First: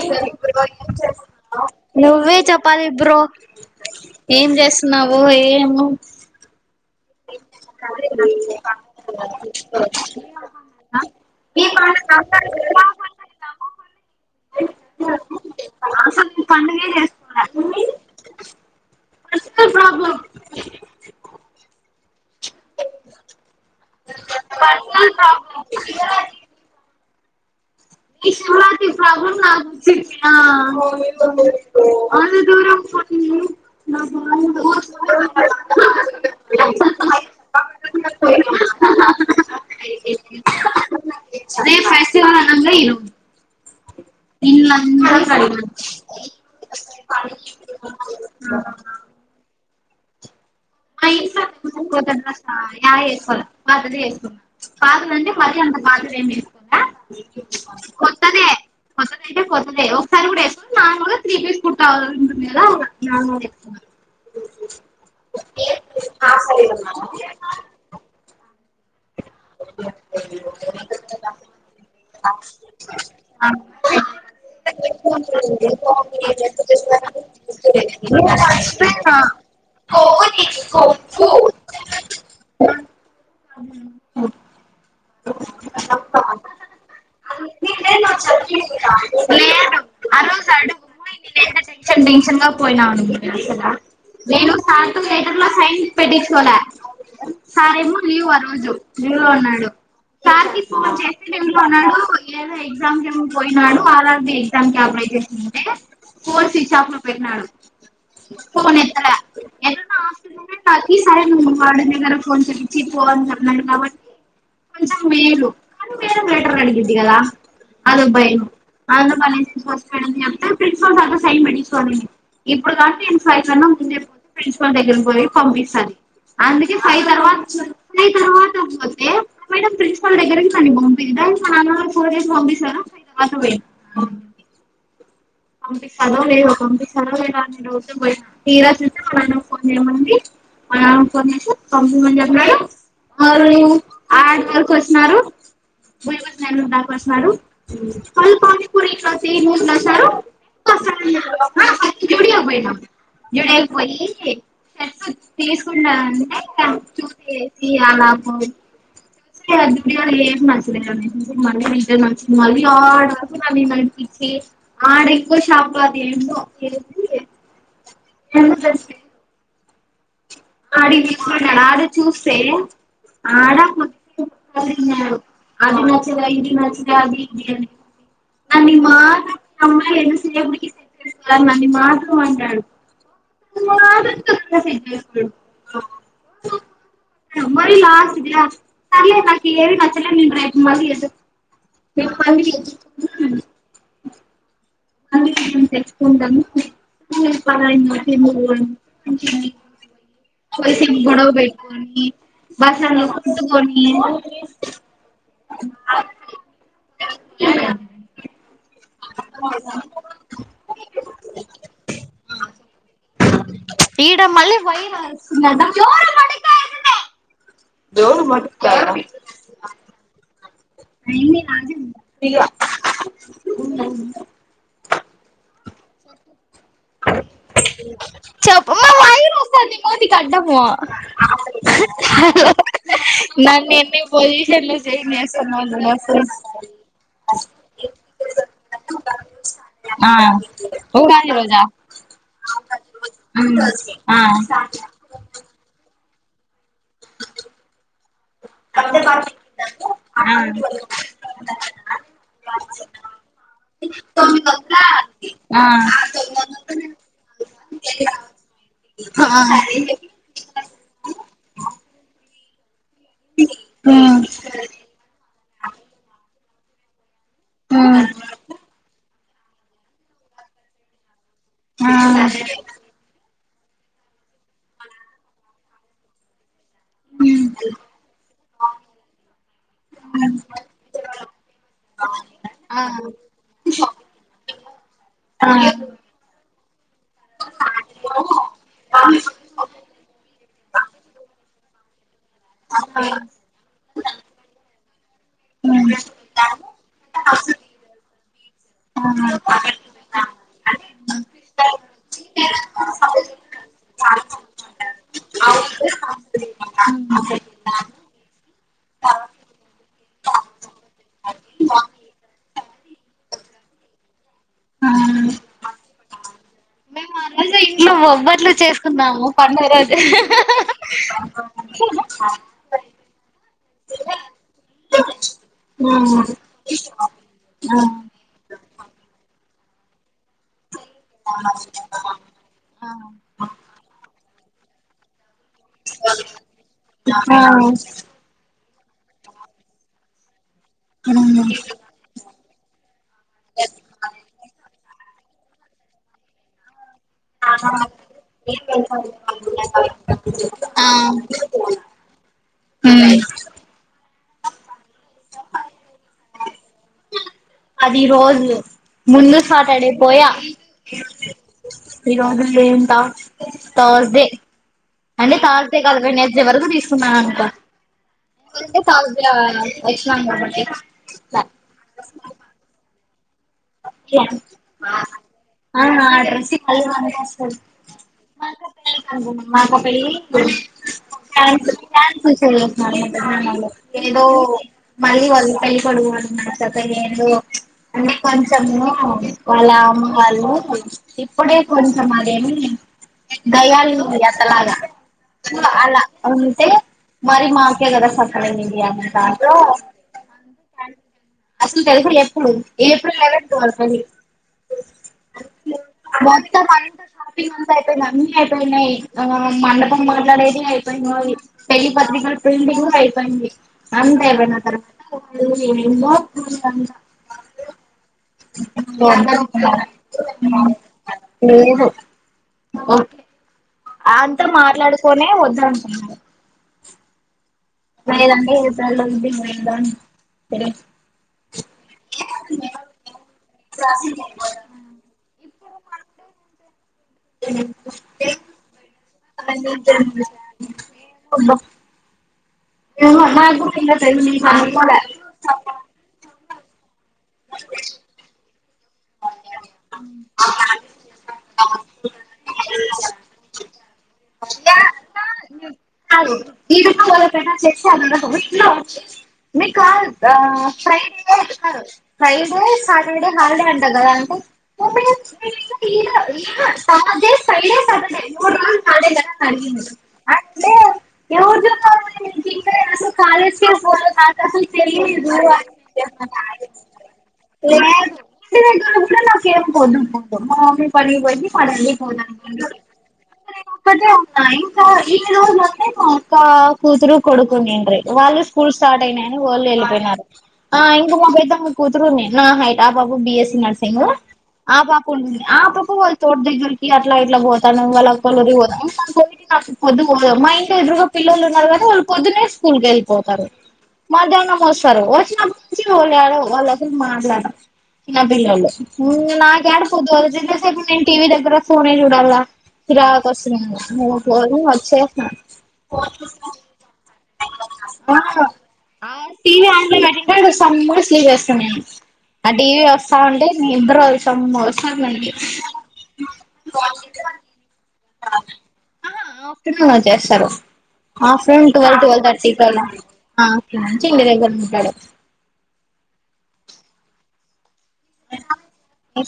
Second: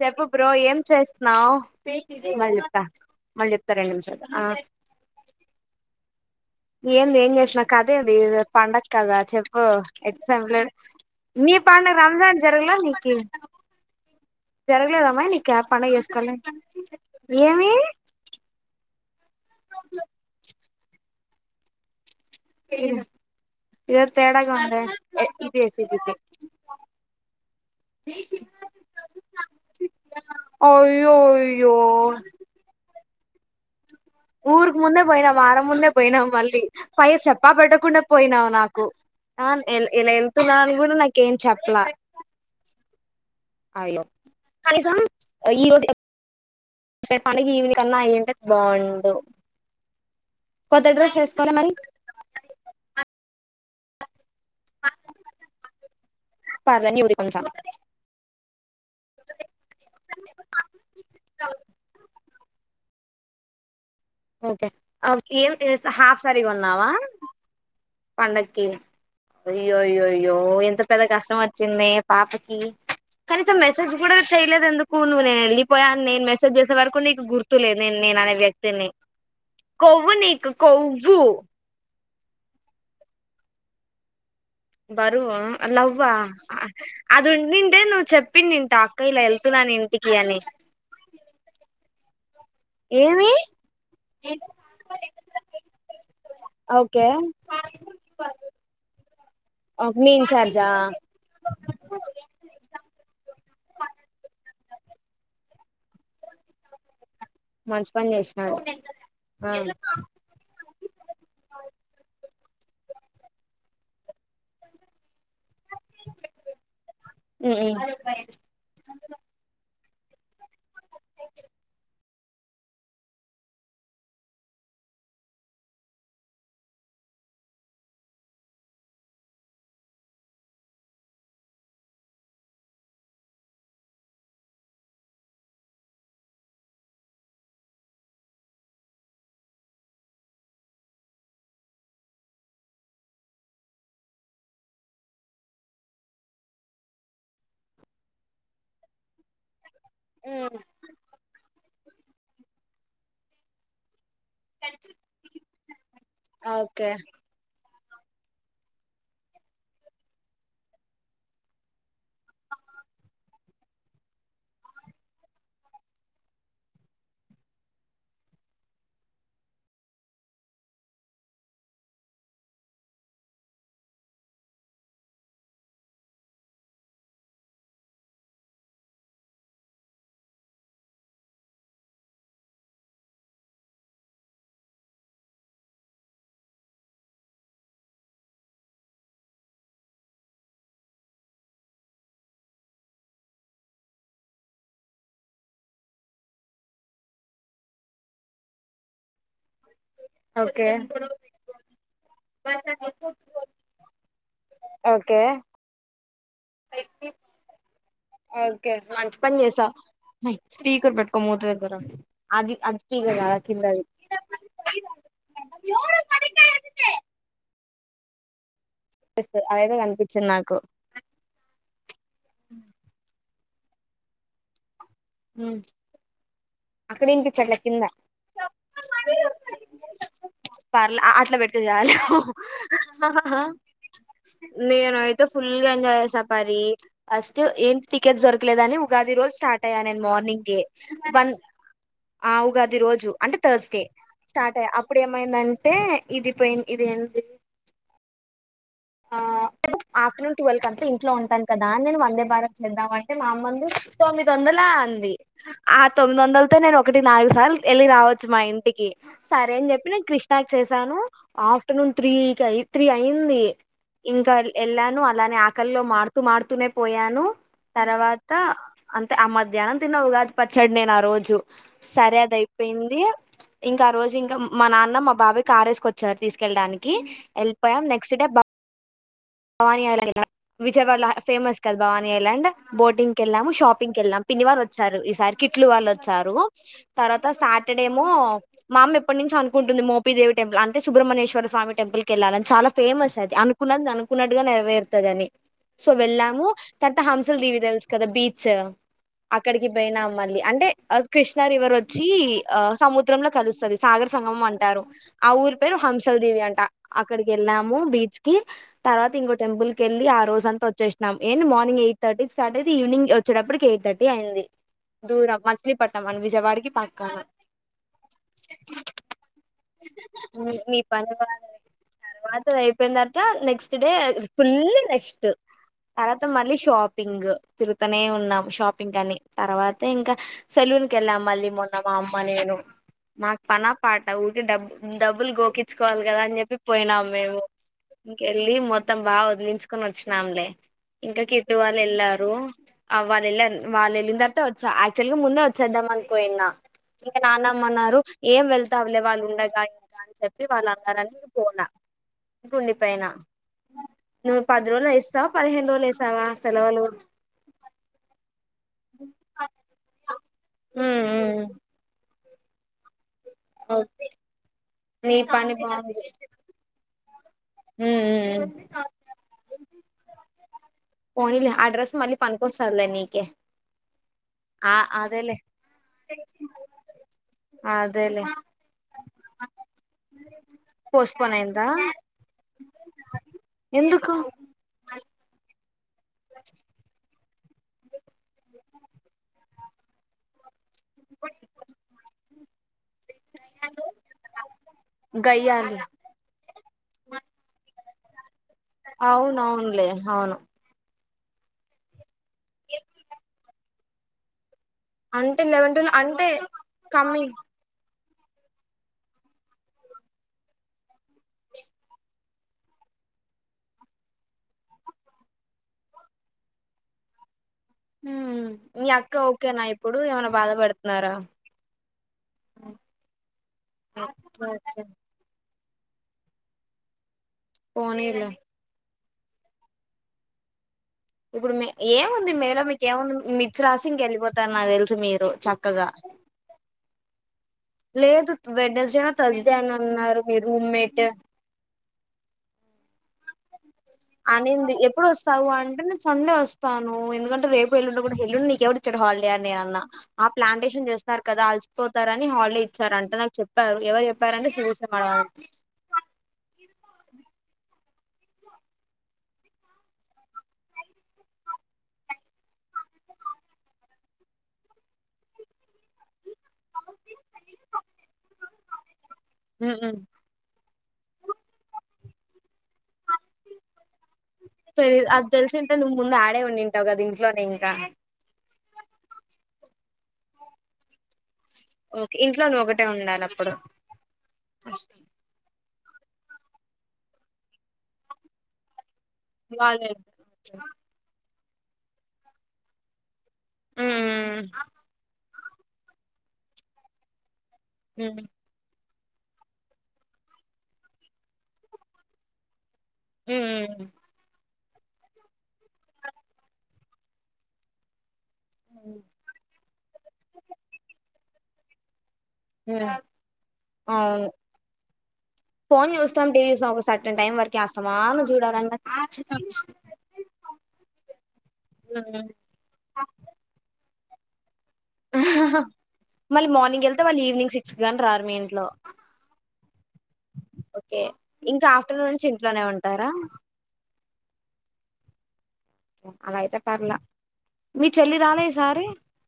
చెప్పు బ్రో ఏం చేస్తున్నావ్ మళ్ళీ చెప్తా మళ్ళీ చెప్తా రెండు నిమిషాలు ఎం చేస్తున్నావో ఏమో ఏంది ఏం చేసిన కథాఎందిఈ రోజు పండగ కదా చెప్పు ఎగ్జామ్ లేదు మీ ఈ పండగ పండుగ రంజాన్ జరగాల మీకి జరగలేద మే నీక ఏం పండగ అసలు చేసుకోలా నేను పండుగే ఏమి చేసుకోలే పర్సనల్ ప్రాబ్లమ్ ఇదేదో తేడాగా ఉందే పర్సనల్ ప్రాబ్లం [unintelligible] ప్రాబ్లెమ్ అయ్యో [unintelligible] అయ్యో అంత దూరం పొ ఉర్ ఇంతకు ముందే పోయినాం వారం ముందే పోయినావ్ మళ్ళీ పైగ చెప్ప పెట్టకుండా పోయినాం నాకు అన్ ఇలా వెళ్తున్నాను అని కూడా నాకేం చెప్పలా రేపు [unintelligible] అయ్యో కనీసం ఇండ్లంతా కడిగా ఈ రోజు రేపు పండగ ఈవినింగ్ అన్న అయ్యింటే బాగుండు కొత్త [unintelligible] డ్రెస్ అయి వేసుకోలే మరి వేసుకొనే పాతదే వేసుకున్న పాతది అంటే మరి అంత పాతది ఏమి ఏసుకోలా పర్లే న్యూది కొంచెం కొత్తదే కొత్తదైతే కొత్తదె ఒకసారి కూడా వేసుకోలా మాములుగా త్రీ పీస్ కుడతా ఎలా [unintelligible] ఓకే ఏం హాఫ్ సారి కొన్నావా పండక్కి అయ్యో య్యోయ్యో ఎంత పెద్ద కష్టం వచ్చింది పాపకి కనీసం మెసేజ్ కూడా చేయలేదు ఎందుకు నువ్వు నేను వెళ్ళిపోయాను నేను మెసేజ్ చేసే వరకు నీకు గుర్తులేదు నేన్ ఆ కొవ్వు నీకు కొవ్వు అదను బరువు అ లవ్వ అది ఉండింటే నువ్ చెప్పిన్నింటావు అక్క ఇలా ఎళ్తున్న ఇంటికి అని [unintelligible] చెక్ పొయినాం అనీ ఏమి [unintelligible] నేను సార్తో లెటర్ లో సైన్ పెట్టించుకోలే ఓకే సార్ ఏమో లీవ్ వ అన్నాడు మీ సార్కి ఇన్ఛార్జా ఫోన్ చేసి ఎందోన్నాడు ఏదో ఎగ్జామ్స్ కి ఏమో పోయినాడు [unintelligible] చేసుంటే ఫోన్ స్వీచ్ అప్ లో పెట్టినాడు మంచి పని చేసినాడు ఫొన్ ఎత్తల ఆ నిను నా హాస్టల్ లొనే [unintelligible] తాక సరే వాడుగర కొంచెం తిని పొ అన్నారు నాకు నవ్వు వచ్చింది మేలు [unintelligible] ఉమ్ అదే భయం ప్రిన్సిపాల్ సార్ తో సైన్ పెట్టించుకొమే ఇప్పుడు కాబట్టి ఇన్ ఫై [unintelligible] కన్నా ముందే పోతే ప్రిన్సిపాల్ దగ్గరకి పోయి పంపిస్తాది అందుకే ఫై తర్వాత చూ అ మేడమ్ ప్రిన్సిపాల్ దగ్గరకి త పంపిందా ఫన్ అవర్ ఫోర్ డేస్ పంపిస్తారు ఫైవ్ అవర్ అ పంపిస్తాడో లేదో పంపిస్తరో లేదో అని డౌట్ తో పోయినా తీరా చూస్తే వాల్లన్నకు ఫోన్ చేయమంది అ ఆరాంన్నా పంపమని చెప్పారు అరూ ఆడ వర్కు ఒచ్చినారు బ దా మారు ఫల్ పపట్ స ఉమ్ జడ అ పోయినా జడ ఎకుపోయి ఓకే తీస్కుంటంటె ఇగ నాకు అగా ఏం నచ్చలే మళ్లీ రిటర్న్ ఒచ్చిన మళ్ళీ ఆడ్ వరకి ఆడ ఇంకో షాప్ల అదే ఏంటో ఏ ఎ ఆడికి తిస్కెల్లినరు ఆడ చూస్తే ఆడ అదినచ్చలె ఇది నచ్చలె అది ఇది అని నన్నీ మాత్ర అమ్మా ఎ చేయ అ నన్నీ మాత్రవం అంట మరిలాస్ట్ లాస్ట్ సర్లే నాక్ ఇఎవి నచ్చలే నేన్ రేప్ మళ్ళీ అ రేప్ మళ్లీ అన్నంచం తెలుచ్చుకుంటాము పరా మాట ఓకే పైస గొడవ బ అ బసంలో కొంట కొన్ని ఎ ఒకె మంచి పని జేసవ్ స్పీకర్పెట్కోమూతి దగ్గరా అద్ అది స్పీకర్ కాదు కిందది ఈడ మళ్ళి వై అరుస్తూ యారు మ అదేదో కనిపించ్చి నాకు [unintelligible] అక్కడ ఇనిపించట్లె కింద కో ని ముతికడ్డము పర్లే అట్లా పెట్టుకు పో నన్న నిన్ని పోయి నేనైతే ఫుల్గా ఎంజాయ్ చేసా పరీ ఫస్ట్ ఏం టికెట్స్ దొరకలేదని ఉగాది రోజ్ స్టార్ట్ అయ్య నేన్ ఆ మార్నింగే బ ఉగాది రోజా ఆవుగాది రోజు అంటే ఉమ్ థర్స్డే ఆ స్టార్ట్ అయ అప్పుడేమైందంటే ఎ ఇది పన్ ఇది ఎంద్ [unintelligible] ఆఫ్టర్నూన్ ట్వెల్వ కట్ల ఇంట్లోంటాన్ కదానీ నేన్ వందే భారత్ కెళ్దాం అంటె మా అమ్మంది తొమ్మిది ఒన్దలా ఆ తొమ్మిది ఒన్దలతో నేను ఒకటి నాలుగు సార్లు ఎ ఎళ్ళి రావోచ్చు మా ఇంటికి సరే అని చెప్పి నె న్ కృష్ణా కి చేసాను ఆఫ్టర్నూన్ త్రీకి అయి త్రీ అయింది ఇంకా ఎళ్ళాను అలానే ఆకల్లో మాడుతూ మాడుతూనే పోయాను తర్వాత అంతె ఆ మధ్యాహ్నం తిన్నా ఉగాది పచ్చాదడ్ నేనా రోజు సరే అది ఐపేయింది ఇంక ఆ రోజు ఇంక మా నాన్న మా బాబాయ్ కారేస్కోచ్చారు తీసుకెళ్ళడానికి ఎల్ప్పోయాం నెక్స్ట్ డే బ వానీ ఐలాండ్ విజయవాడలో ఫేమస్ కద్ భవానీ ఐలాండ్ ఆ బోటింగ్కి ఎళ్ళాము షాపింగ్కి ఎళ్ళాము పిన్నివాళ్ళు ఒచ్చారు ఈసారి కిట్లు వాళ్ళు ఆ ఒచ్చారు తర్వాత సాటర్డేమో మామ్మ ఎప్పట్నుం చొ అనుకుంటుంది మోపీదేవి టెంపుల్ంటే సుబ్రహ్మణేశ్వర స్వామి టెంపుల్కి ఎల్లాలని చాలా ఫేమస్ అనుకున్నది అ కున్నట్టుగా నెరవేరుతది అని సో వెళ్ళాము తర్త హంసలు దీవి తెల్సు గదా బీచ్ అక్కడికి పోయినాం మళ్ళీ అంటే కృష్ణ రివర్ ఒచ్చీ ఆ సముద్రంలో కలుస్తది సాగర్ సంగంము అంటారు ఆ ఊరి పేరు హంసల్ దీవి అంట అక్కడికి ఎళ్ళాము బీచ్ కి తర్వాత ఇంకో టెంపుల్కెళ్ళి ఆ రోజంతా ఒచ్చేనాం ఏంది మార్నింగ్ ఎయిట్ థర్ ట్ ఐతె ఈవినింగ్ ఒచ్చేటప్పటికి ఎయి థర్టీ ఐంది దూరం మచిలీపట్నం విజయవాడకి పక్కన మేము ఆ రోజు ఇంట్లో బొబ్బట్లు చేసుకుందాం పండు గా రోజు సో అయిపోయిన తర్వాత నెక్స్ట్ డే ఫుల్ రెస్ట్ తర్వాత మళ్ళీ షాపింగ్ తిరుగుతూనే ఉన్నాము షాపింగ్ అని తర్వాత ఇంకా సెలూన్కెలం మల్లీ మొన్న మా అమ్మ నేను మాకు పనా పాఠా డబ్ డబ్బులు గోకించుకోవాల్కదా అని చెప్పి పోయినాం మేము ఇంకే వెళ్లి మొత్తం బాగా వదిలించుకొని వచ్చినాంలే ఇంకా కిట్ వాళ్ళు వెళ్ళారు. ఆ వాళ్ళు వెల్లి వాళ్ళు వెళ్ళిన తర్వాత వచ్చా చ్చేలాగా ముందే వచ్చేదామని పోయిన ఇంక నాన్నమ్మన్నారు ఏం వెళ్తావులే వాళ్ళు ఉండగా ఇంకా అని చెప్పి వాళ్ళు అన్నారని నేను పోయిన ఉండిపోయిన నువ్వు పది రోజులు ఎస్తావా పదిహేను రోజులు వేసావా సెలవులు. పది రోజు ముందు సటడే పోయా ఉమ్ ఉమ్ ఈ రోజు డే ఎంత ఇస్మానక నీ పని బాగుంది ఉమ్ ఉమ్ [unintelligible] పోనీలే అడ్రస్ మళ్ళీ పనికొస్తాదిలే నికే ఆ డ్రెస్ మల్లీ పనికోస్తాది. అదేలే మాకో పెళ్లి పోస్ట్పోన్ [unintelligible] అయిందా మల్లీ ఎందుకు ఏదో మళ్ళీ వాళ్ళు పెళ్ళి కొడుకు వాళ్ళు ఉన్నారు [inaudible] అంటే కొంచెము వాళ్ళ అమ్మ వాళ్లు ఇప్పుడే కొంచెం అదేమి గయ్యాళి ఉంది అత్త లాగా ఇప్పుడే గయ్యాలి అలా అంటే మరి మాకే కాదా సాఫ్ అవునవునులే అవును [unintelligible] అసలు తెలుసా చెప్పు ఏప్రిల్ లెవెంత్ గా పెళ్లి అంటే లేవేంతున్నా అంటే కమింగ్ యి అన్ని ఐపోయినాయి. ఆ మండపం మాట్లాడేది అయిపోయినాయి పెళ్లి పత్రికలు ప్రింటింగ్ అయిపోయింది అంత అయిపోయినతరువాత వాళ్ళ వీళ్ళు [unintelligible] మ్మ్ మీ అక్క ఓకేనా ఇప్పుడు ఏమైనా బాధపడుతున్నారా లేదు ఓకే అంతా ఓకే మాట్లాడుకునే వాదంటున్నాను పోనీలే [inaudible] ఇప్పుడు మే ఏముంది మేల మీకు ఏముంది మీథ్ రాసి ఇంకెళ్ళిపోతారు నాకు తెలుసి మీరు చక్ క్కగా అ లేదు వెన్స్ డే తస్స్ డే అని అన్నారు మీ రూమ్మేట్ అ ఏమో నాకు కూడా ఇంకా తెలీదు నేను అనింది కనుక్కోలే ఎప్పుడు వస్తావు అంటే నేను సండే వస్తాను ఎందుకంటే రేపు ఎల్లుండి కూడా ఎల్లుండి నీకెవ చ్చుడు హాలిడే అని అన్నా ఆ ప్లాంటేషన్ చేస్తారు కదా అలసిపోతారని హాలిడే సార్ అంటే నాకు చెప్పారు ఎవరు చెప్పారంటే శిరీష మేడమ్ [unintelligible] మీకు కాద్ ఫ్రైడే కాద్ ఫ్రైడే సాటర్డే హాలిడే అంటా కదా అంటే [unintelligible] థాస్డే ఫ్రైడే స్టాడే ఉమ్మ్ అంటే [inaudible] కాలేజ్ కే పోత అసలు నీకు తెలీదు. అది తెలియదు తెలిసింటే నువ్వు ముందు ఆడే ఉండింటావు కదా ఇంట్లోనే ఇంకా [unintelligible] మా మమ్మీ పనికి పోయిది ఓకే ఇంట్లో నువ్వు [unintelligible] ఒకటే ఉండాలి అప్పుడు ఒకటే ఉందా ఇంకా మా అక్క కూతురు కొడుకు ఉండ్నిరి వాళ్ళు స్కూల్స్ స్టార్ట్ అయినాయని వదిలి వాళ్ళు ఎలిపోయినారు ఆ ఇంకా మా పెద్దమ్మ కూతురు ఉన్ని నా హైట్ ఆ పా బి ఎ స్సీ నర్సింగ్ మ్మ్ ఆ పాపా ఉండింది ఆ పాపా వాళ్ళు చోటు దగ్గరకి అట్లా ఇట్లా పో తను వాళ్ళ [unintelligible] మా ఇంటి ఎదురుగా పిల్లలు ఉన్నారు కదా వాళ్ళు పొద్దునే స్కూల్ కెళ్ళిపోతారు మ్మ్ మధ్యానం తోస్తారు వచ్చినప్పుడు నుంచి [inaudible] వాళ్ళు అసలు మాట్లాడరు చిన్న పిల్లోళ్ళు ఊ నాకేడ పొద్దు [inaudible] నేను టీ వీ దగ్గరే ఫోనే జూ టోలా మ్మ్ చిరాకొస్తుంది అవును [inaudible] ఫోన్ చూస్తాం టీవీ చూస్తాం ఒక సర్టన్ టైం వరకేస్తాం ఆ అను చూడాల సమ్మర్ స్లీప్ ఏస్తా నేను ఆ టీ వీ వస్తా ఉంటే నిద్దరొస్తా [inaudible] మళ్ళీ మార్నింగ్ ఎళ్తే మళ్ళీ ఈవినింగ్ సిక్స్ కు గానీ రారు మీ ఇంట్లో ఆహా ఆఫ్టర్నూన్ వచ్చేస్తారు ఓకే ఇంకా ఆఫ్టర్నూన్ టువల్ టువల్ నుంచి ఇంట్లోనే థర్టీకి అలా ఉంటారా [unintelligible] ఐకుంటాది అలా ఐతే పర్లా మీ చెల్లి రాలే ఈసారి [inaudible]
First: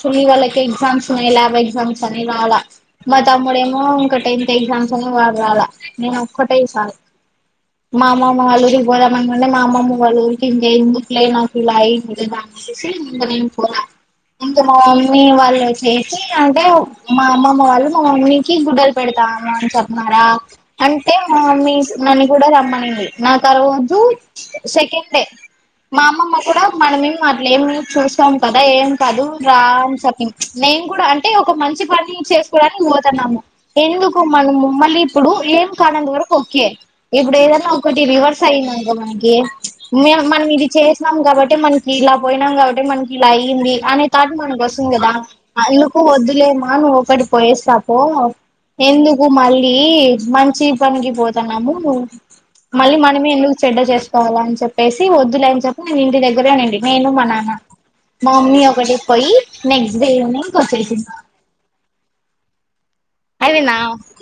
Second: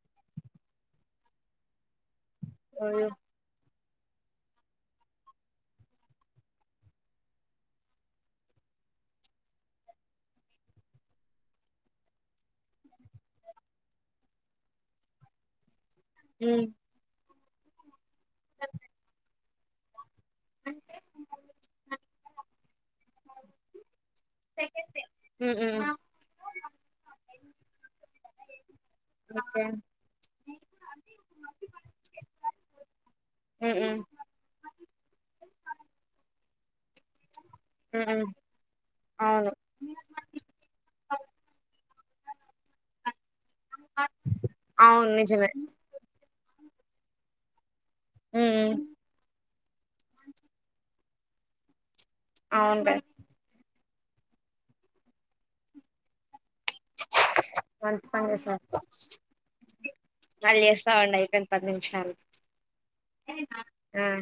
చులీ వాళకి ఎగ్సామ్ టూ ఏ లాబ్ ఎగ్జామ్స్ అని రాలా ఉమ్ మా తమ్ముడేం మో ఇంక టెన్త్ ఎగ్జామ్స్ అని వాడు రాలా నేను ఒక్కటే చాలు మా అమ్మమ్మ వాళ్ళూరికి బోదాం అనుండె మా అమ్మమ్మ వాళ్ళూరికి [unintelligible] శశి ఇంక నేను పోతా ఇంక మా మమ్మీ [inaudible] అంటే మా అమ్మమ్మ వాళ్ళు మా మమ్మీకి గుడ్డలు పెడతాము అని చెప్నారా అంటే మా మమ్మీసు నన్ని గూడా రమ్మ అన్నది నా తర్వూతు సెకండ్ డే ఉమ్ ఉమ్ మా అమ్మమ్మ కూడా మనమేం అట్లేం లేదు చూస్ తాం కదా ఏం కాదు రా ఓకే అని చెప్పింద్ నేను కూడా అంటే ఒక మంచి పని చేసుకోవడానికి పోతా టాము ఉమ్ ఉమ్ ఎందుకు మనము మళ్ళీ ఇప్పుడు ఏం కానంత వరకు ఓకే ఇప్పుడు ఏదన్నా ఆ ఒక్కటి ఉమ్ ఉమ్ రివర్స్ అయ్యిందనుకో మనకి అవును మే మనం ఇది చేసినాం కాబట్టే మన్ ఇలా పోయినాం కాబట్టే మనకి ఇలా అయ్యింది అనే తాట్ మనకు వస్తుంది కదా అవును నిజమే ఇందుకు వద్దు లే మా నువ్ ఒక్కటి పోయేసి రా పో ఉమ్ ఉమ్, ఎందుకు మళ్ టీ మంచి పనికి పోతాన్నాము అవును రా మళ్ళీ మనమే ఎందుకు చెడ్డ చేస్ తో అని చెప్పసి వద్దులే అని చెప్పి నేను ఇంటి దగ్గిరేనేండి నేను మా నాన్న మంచి పని మా మమ్మీ చేసావ్ ఒకటి పొయ్యి నెక్స్ట్ డే ఈవెనింగ్ మళ్ళీ చేస్తా కొచ్చేసింది ఉండు అయిపోయింది పది నిమిషాలు అవి నావ్ ఆ